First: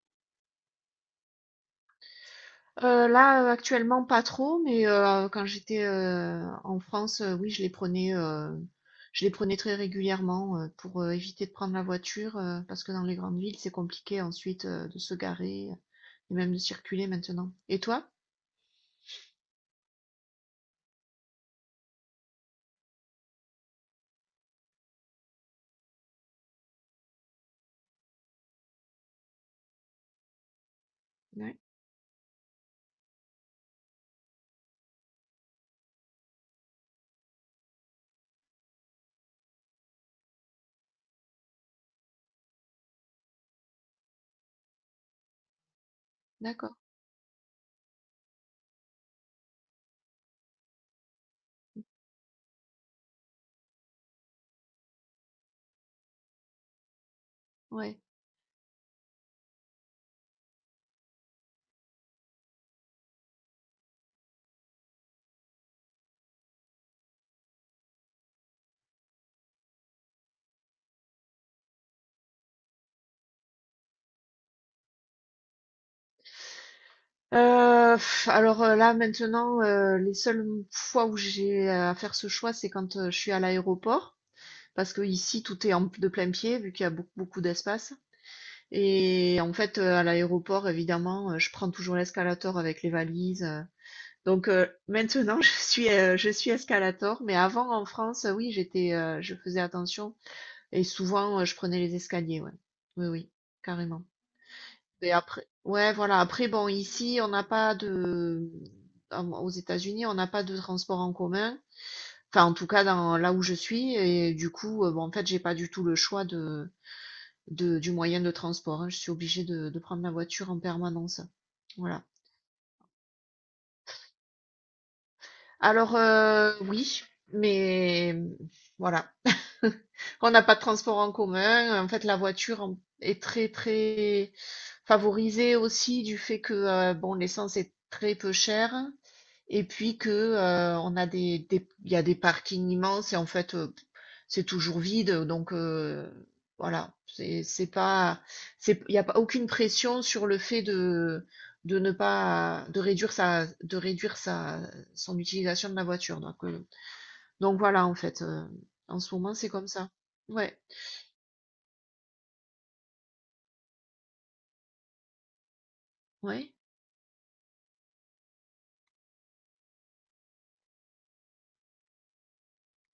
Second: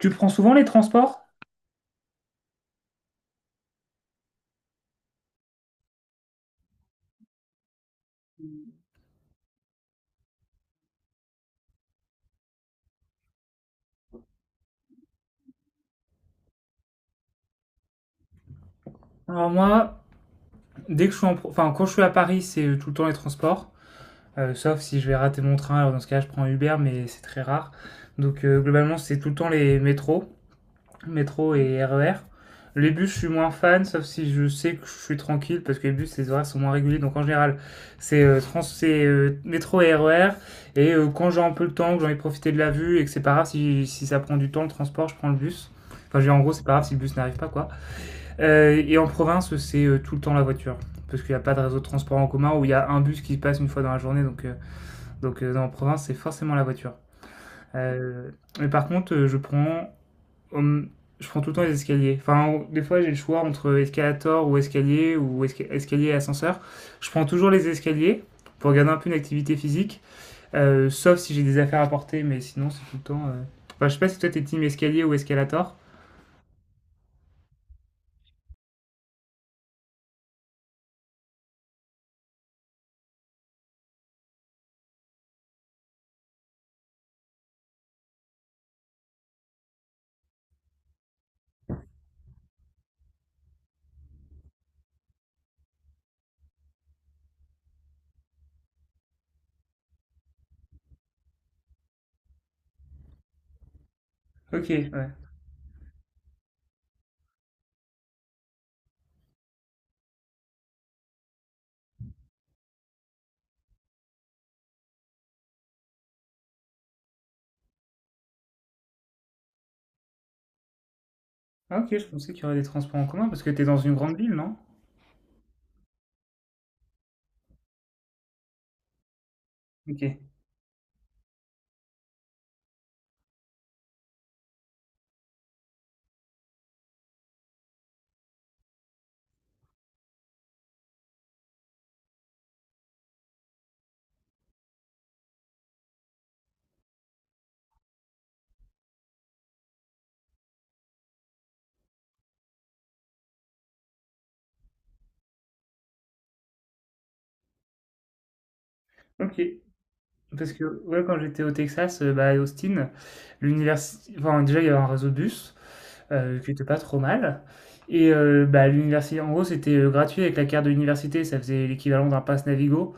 Tu prends souvent les transports? Là, actuellement, pas trop, mais quand j'étais en France, oui, je les prenais, je les prenais très régulièrement pour éviter de prendre la voiture, parce que dans les grandes villes, c'est compliqué ensuite de se garer et même de circuler maintenant. Et toi? Alors moi, dès que je suis enfin quand je suis à Paris, c'est tout le temps les transports, sauf si je vais rater mon train. Alors dans ce cas, je prends Uber, mais c'est très rare. Donc globalement, c'est tout le temps les métros, métro Ouais, et RER. Les bus, je suis moins fan, sauf si je sais que je suis tranquille, parce que les bus, les horaires sont moins réguliers. Donc en général, c'est métro et RER. Et quand j'ai un peu le temps, que j'ai envie de profiter de la vue et que c'est pas grave si ça prend du temps le transport, je prends le bus. Enfin, je veux dire, en gros, c'est pas d'accord, grave si le bus n'arrive pas, quoi. Et en province, c'est tout le temps la voiture. Parce qu'il n'y a pas de réseau de transport en commun où il y a un bus qui passe une fois dans la journée. Donc, en province, c'est forcément la voiture. ouais. Euh, mais par contre, hum, je prends tout le temps les escaliers. Enfin, des fois, j'ai le choix entre escalator ou escalier ou escalier et ascenseur. Je prends toujours les escaliers pour garder un peu une activité physique, sauf si j'ai des affaires à porter, mais sinon, c'est tout le temps. Enfin, je sais pas si toi, t'es team escalier ou escalator. Alors, là, maintenant, les seules fois où j'ai à faire ce choix, c'est quand je suis à l'aéroport, parce que ici, tout est en, de plein pied, vu qu'il y a beaucoup, beaucoup d'espace. Et en fait, à l'aéroport, évidemment, je prends toujours l'escalator avec les valises, donc maintenant je suis, je suis escalator, mais avant en France, oui, je faisais attention et souvent, je prenais les escaliers, ouais. Oui, oui, carrément. Ok, ouais. Et après, ouais, voilà, après bon, ici, on n'a pas de à aux États-Unis, on n'a pas de transport en commun, enfin, en tout cas dans là où je suis, et du coup, bon, en fait, j'ai pas du tout le choix de du moyen de transport, hein. Je suis obligée de prendre la voiture en permanence. Ah, ok, je Voilà. pensais qu'il y aurait des transports en commun parce que t'es dans une grande ville, non? Alors, oui, mais voilà. OK. On n'a pas de transport en commun. En fait, la voiture en- est très, très favorisée aussi du fait que, bon, l'essence est très peu chère. Et puis que, on a il y a des parkings immenses et en fait, c'est toujours vide. Donc, voilà. C'est pas, c'est, il n'y a pas aucune pression sur le fait de ne pas, de de réduire sa, son utilisation de la voiture. Donc voilà, en fait, en ce moment, OK. c'est comme ça. Parce Ouais, que, ouais, quand j'étais au Texas, bah, à Austin, l'université, enfin, déjà, il y avait un réseau de bus, qui ouais. était pas trop mal. Et bah, l'université en gros, c'était, gratuit avec la carte de l'université, ça faisait l'équivalent d'un pass Navigo,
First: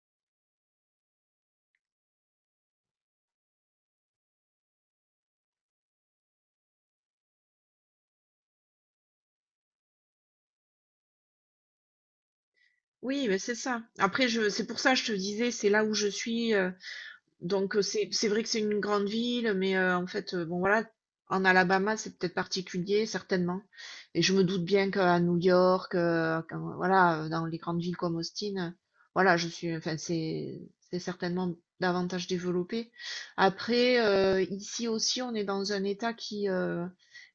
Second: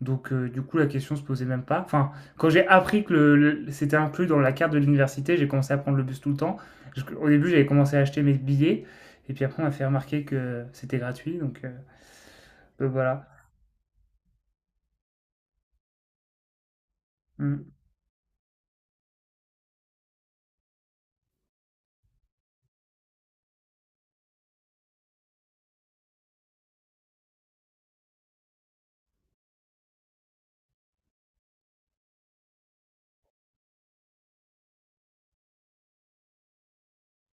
donc du coup, la question se posait même pas. Enfin, quand j'ai appris que le c'était inclus dans la carte de l'université, j'ai commencé à prendre le bus tout le temps. Parce qu'au début, j'avais commencé à acheter mes billets et puis après, on m'a fait remarquer que c'était gratuit, donc voilà. Oui, mais c'est ça. Après je c'est pour ça, que je te disais, c'est là où je suis, heu. Mmh. Donc c'est vrai que c'est une grande ville, mais en fait, bon voilà, en Alabama, c'est peut-être particulier, certainement. Et je me doute bien qu'à New York, quand voilà, dans les grandes villes comme Austin, voilà, je suis enfin, c'est certainement davantage développé. Après, ici aussi, on est dans un État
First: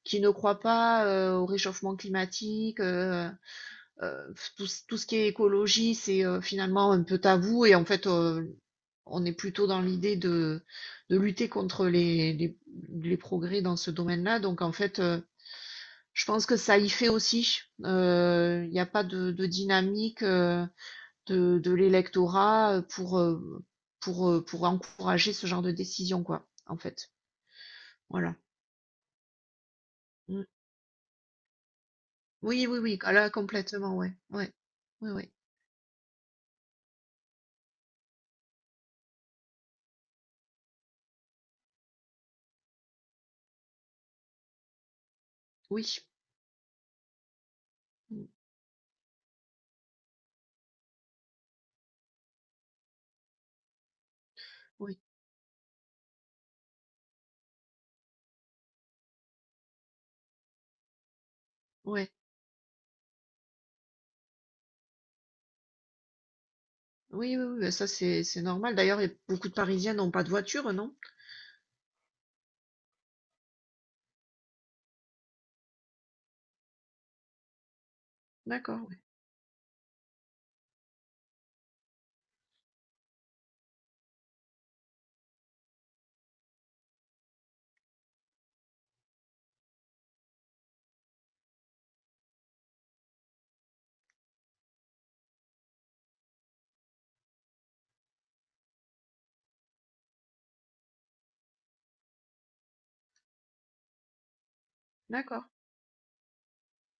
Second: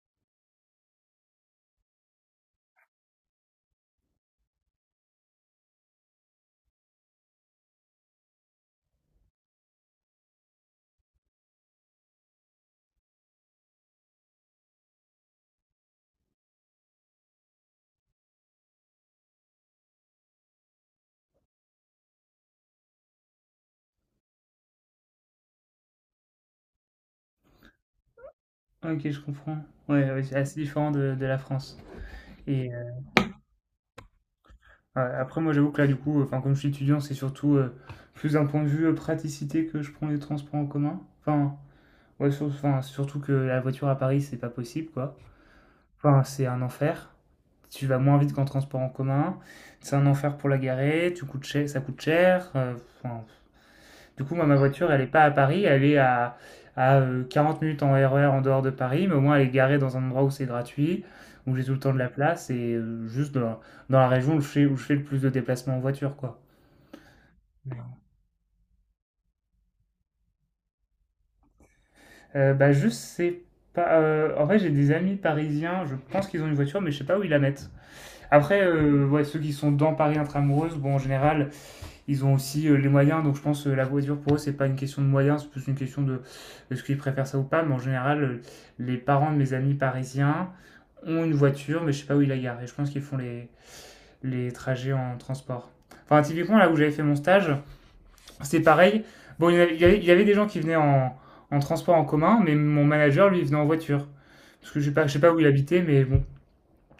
qui ne croit pas, au réchauffement climatique, tout ce qui est écologie, c'est, finalement un peu tabou et en fait, on est plutôt dans l'idée de lutter contre les progrès dans ce domaine-là. Donc en fait, je pense que ça y fait aussi. Il n'y a pas de, de dynamique de l'électorat pour, pour encourager ce genre de décision, quoi, en fait. Voilà. Ah, OK, je comprends. Ouais, ouais, c'est Mm. assez différent de la France. Oui, Et oui, oui. Ah là, complètement, ouais. Ouais. a Oui, oui. après, moi j'avoue que là du coup, enfin, comme je suis étudiant, c'est surtout, plus d'un point de vue, praticité que je prends les transports en commun. Enfin, ouais, sur enfin, surtout que la voiture à Paris, c'est pas possible, quoi. Oui. Enfin, c'est un enfer. Tu vas moins Mm. vite qu'en transport en commun. C'est un enfer pour la garer, tu coûtes cher ça coûte cher, enfin, du coup, moi, ma voiture, Oui. elle n'est pas à Paris, elle est à, à 40 minutes en RER en dehors de Paris, mais au moins elle est garée dans un endroit où c'est gratuit, où j'ai tout le temps de la Ouais. place, et juste dans la région où je fais le plus de déplacements en voiture, quoi. Oui, oui, oui. Bah ça, c'est normal. D'ailleurs, il y a beaucoup de Parisiens n'ont pas de voiture, non? Bah, je sais pas. En vrai, j'ai des amis parisiens, je pense qu'ils ont une voiture, mais je sais pas où ils la mettent. Après, D'accord, ouais. Ouais, ceux qui sont dans Paris intramuros, bon, en général, ils ont aussi les moyens, donc je pense que la voiture pour eux, c'est pas une question de moyens, c'est plus une question de est-ce qu'ils préfèrent ça ou pas. Mais en général, les parents de mes amis parisiens ont une voiture, mais je sais pas où ils la garent. Et je pense qu'ils font les trajets en transport. Enfin, typiquement, là où j'avais fait mon stage, c'est pareil. Bon, il y avait des gens qui venaient en transport en commun, mais mon manager, lui, venait en voiture. Parce que je sais pas où D'accord. il habitait, mais bon,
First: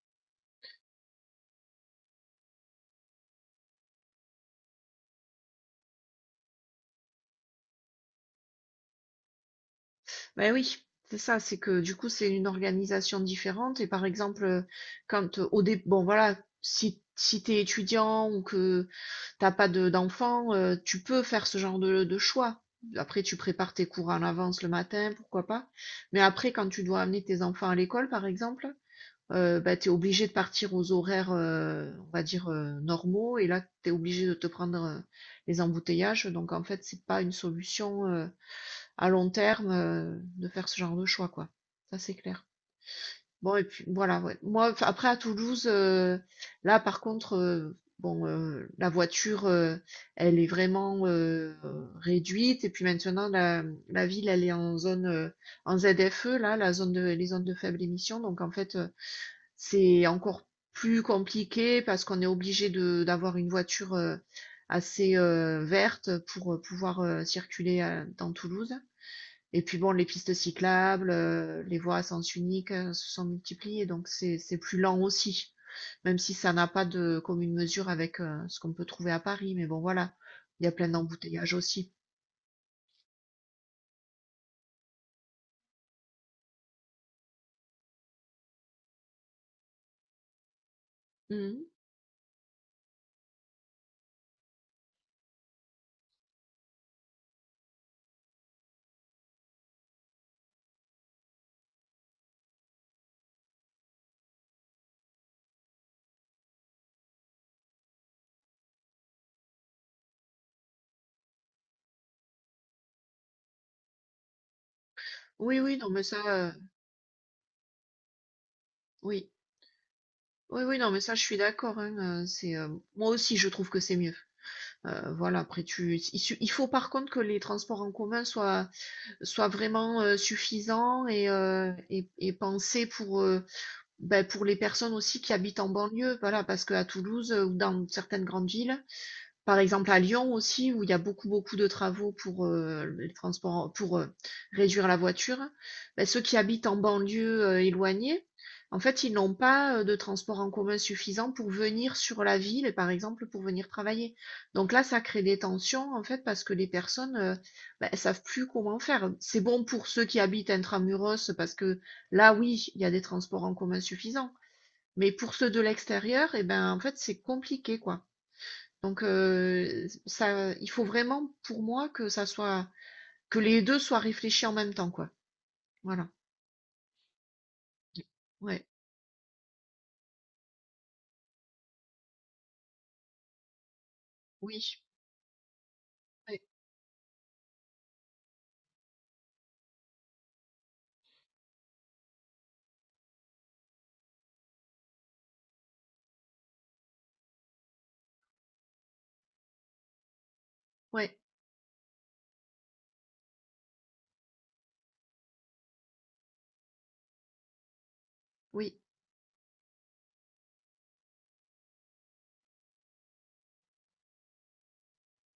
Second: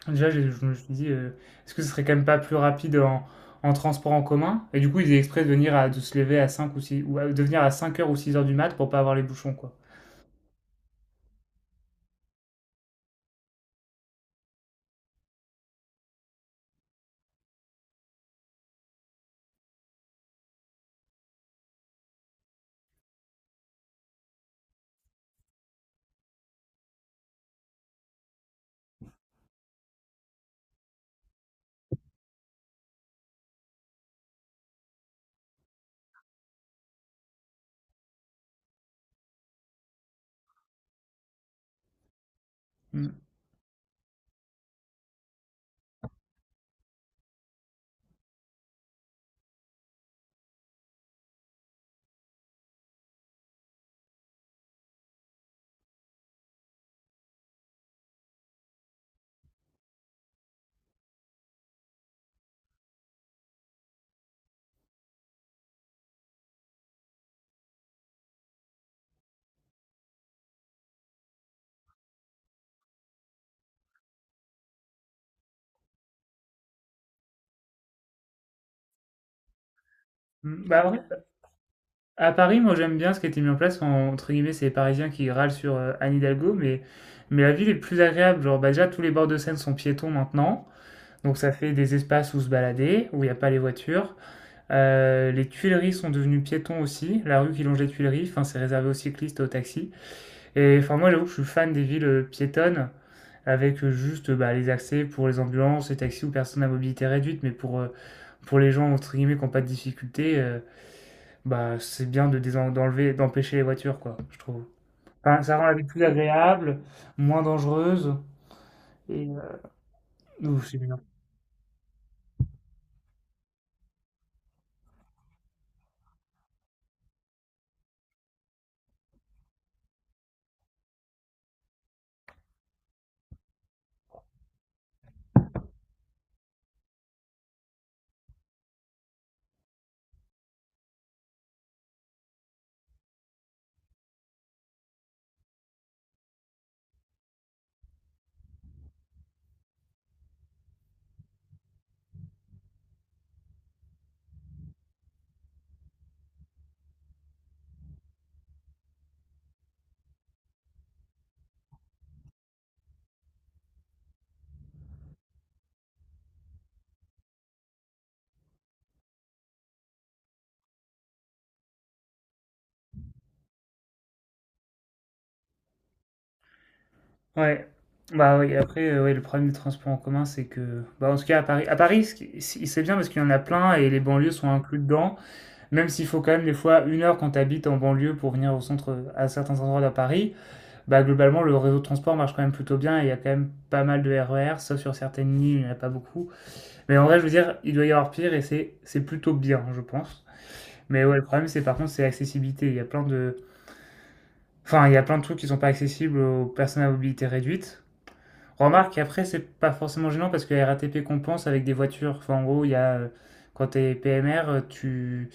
enfin, déjà, je me suis dit, est-ce que ce serait quand même pas plus rapide en transport en commun? Et du coup, ils étaient exprès de de se lever à cinq ou six, de venir à 5 h ou 6 h du mat pour pas avoir les bouchons, quoi. Ben oui, c'est ça, c'est que du coup, c'est une organisation différente. Et par exemple, quand au dé bon voilà, si, si tu es étudiant ou que t'as pas de d'enfants, tu peux faire ce genre de choix. Après, tu prépares tes cours en avance le matin, pourquoi pas. Mais après, quand tu dois amener tes enfants à l'école, par exemple, ben, tu es obligé de partir aux horaires, on va dire, normaux. Et là, tu es obligé de te prendre les embouteillages. Donc, en fait, c'est pas une solution à long terme de faire ce genre de choix, quoi. Ça, c'est clair. Mm. Bon, et puis voilà, ouais. Moi, enfin, après, à Toulouse, là, par contre, bon, la voiture, elle est vraiment réduite. Et puis maintenant, la ville, elle est en zone, en ZFE, là, la zone de, les zones de faible émission. Donc, en fait, c'est encore plus compliqué parce qu'on est obligé de, d'avoir une voiture assez verte pour pouvoir circuler dans Toulouse. Et puis bon, les pistes cyclables, les voies à sens unique se sont multipliées, donc c'est plus lent aussi, même si ça n'a pas de commune mesure avec ce qu'on peut trouver à Paris. Mais bon, voilà, Mm. il y a Bah, plein en vrai, d'embouteillages aussi. à Paris, moi, j'aime bien ce qui a été mis en place. Entre guillemets, c'est les Parisiens qui râlent sur Anne Hidalgo, mais la ville est plus agréable. Genre, bah, déjà, tous les bords de Seine sont piétons maintenant. Donc, ça Mhm. fait des espaces où se balader, où il n'y a pas les voitures. Les Tuileries sont devenues piétons aussi. La rue qui longe les Tuileries, enfin, c'est réservé aux cyclistes et aux taxis. Et enfin, moi, j'avoue que je suis fan des villes piétonnes, avec juste bah, les accès pour les ambulances, les taxis ou personnes à mobilité réduite, mais pour les gens, entre guillemets, qui n'ont pas de difficultés, bah, c'est bien de d'enlever, d'empêcher les voitures, quoi, je trouve. Enfin, ça Oui, rend la oui, vie non, mais plus ça, agréable, moins dangereuse, et... oui, euh, oui, ouf, oui, c'est non, bien. mais ça, je suis d'accord, hein, c'est moi aussi, je trouve que c'est mieux. Voilà, après, tu, il, su- il faut par contre que les transports en commun soient vraiment suffisants et et pensés pour ben, pour les personnes aussi qui habitent en banlieue, voilà, parce qu'à Toulouse, ou dans certaines grandes villes, par exemple à Lyon aussi où il y a beaucoup, beaucoup de travaux pour, les transports pour, réduire la voiture, bah, ceux qui habitent en banlieue, éloignée, en fait, ils n'ont pas, de transports en commun suffisants pour venir sur la ville et par exemple pour venir travailler. Donc là, ça crée des tensions, en fait, parce que les personnes, bah, elles savent plus comment faire. C'est bon pour ceux qui habitent intra-muros parce que là, oui, il y a des transports en commun suffisants, mais pour ceux de l'extérieur et ben, en fait, c'est compliqué, quoi. Donc, ça il faut vraiment pour moi que ça soit que les 2 soient réfléchis en même temps, quoi. Voilà. Ouais. Bah oui, Ouais. après, ouais, le problème des transports en commun, c'est que... Bah, en tout cas, à Paris, c'est bien parce qu'il y en a plein et les banlieues sont Oui. inclus dedans. Même s'il faut quand Ouais. même des fois une heure quand tu habites en banlieue pour venir au centre, à certains endroits de Paris, bah globalement, le réseau de transport marche quand même plutôt bien et il y a quand même pas mal de RER, sauf sur certaines lignes, il n'y en a pas beaucoup. Mais en vrai, je veux dire, il doit y avoir pire et c'est plutôt bien, je pense. Mais Ouais. ouais, le problème c'est par contre c'est l'accessibilité. Il y a plein de, enfin il y a plein de trucs qui sont pas accessibles aux personnes à mobilité réduite. Oui. Remarque, après c'est pas forcément gênant parce que la RATP compense avec des voitures. Enfin, en gros, il y a quand t'es PMR, tu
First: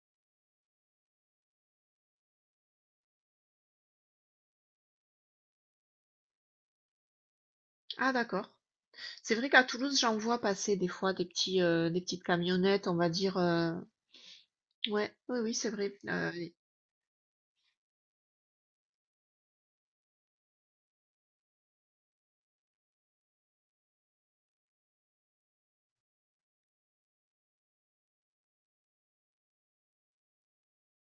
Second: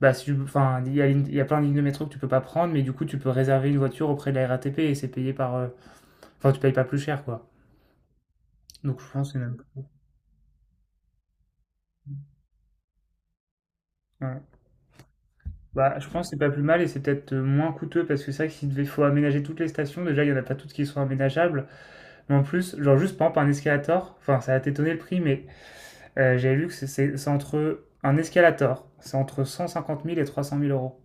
bah, si tu- enfin, il y a plein de lignes de métro que tu peux pas prendre, mais du coup, tu peux réserver une voiture auprès de la RATP et c'est payé par. Enfin, tu payes pas plus cher, quoi. Ah d'accord. Donc, je pense C'est que c'est vrai même. qu'à Toulouse, j'en vois passer des fois des petits, des petites camionnettes, on va dire, heu. Ouais. Ouais, oui, oui, c'est vrai. Bah, je pense que c'est pas plus mal et c'est peut-être moins coûteux parce que c'est vrai que s'il devait faut aménager toutes les stations, déjà il y en a pas toutes qui sont aménageables, mais en plus, genre juste par exemple un escalator, enfin ça a t'étonné le prix, mais j'ai lu que c'est entre un escalator, c'est entre 150 000 et 300 000 euros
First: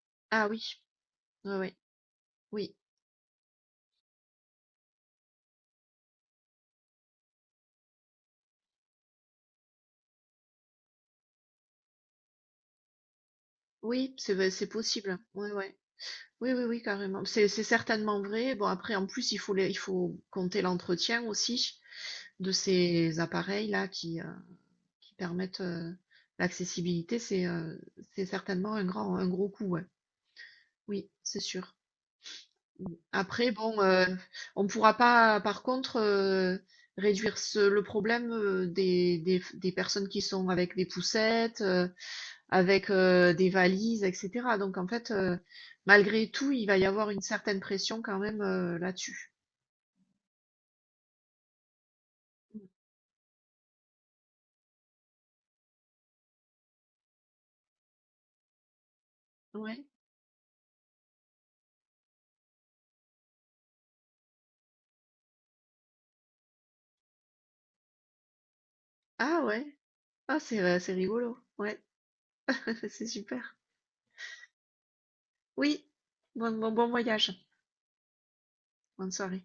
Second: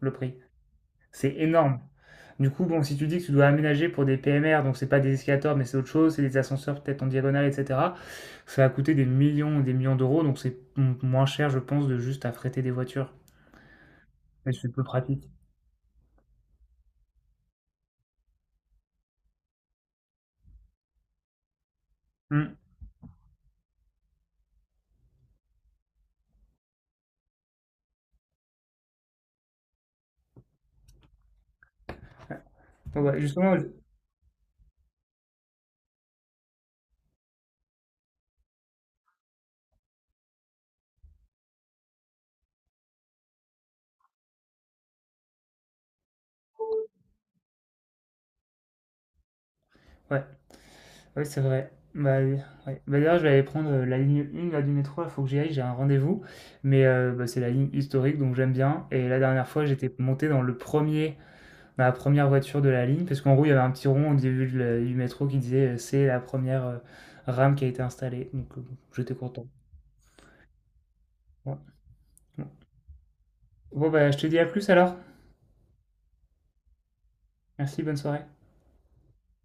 le prix. Ah oui, C'est ouais, ouais. énorme. Du coup, Oui. bon, si tu dis que tu dois aménager pour des PMR, donc c'est pas des escalators, mais c'est autre chose, c'est des ascenseurs peut-être en diagonale, etc. Ça va coûter des millions d'euros, donc c'est moins cher, je pense, de juste affréter des voitures. Oui, c'est v Mais c'est c'est peu possible. pratique. Ouais, ouais. Oui, oui, oui, carrément. C'est certainement vrai. Bon après en plus, il faut les il faut compter l'entretien aussi de Hmm. ces appareils-là qui permettent l'accessibilité, c'est certainement un grand, un gros coup, ouais. Oui, c'est sûr. Mm. Ouais, Après, justement, bon, on ne pourra pas, par contre, réduire ce, le problème des personnes qui sont avec des poussettes, avec des valises, etc. Donc, en fait, malgré tout, il va y avoir une certaine pression quand même là-dessus. ouais, ouais, c'est vrai. Bah, oui, Mm. ouais. Bah, d'ailleurs, je vais aller prendre la ligne 1 là, du métro, il faut que j'y aille, j'ai un rendez-vous. Mais bah, c'est la ligne historique, donc j'aime bien. Et la dernière fois, Ouais. j'étais monté dans le premier ma première voiture de la ligne, parce qu'en gros, il y avait un petit rond au début de du métro qui disait c'est la première rame qui a été installée. Donc, bon, j'étais Ah content. ouais. Ah, c'est rigolo. Ouais. Ouais, Bon, c'est super. bon, bah, je te dis à plus alors. Oui. Bon, bon, bon voyage. Merci, bonne soirée. Bonne soirée.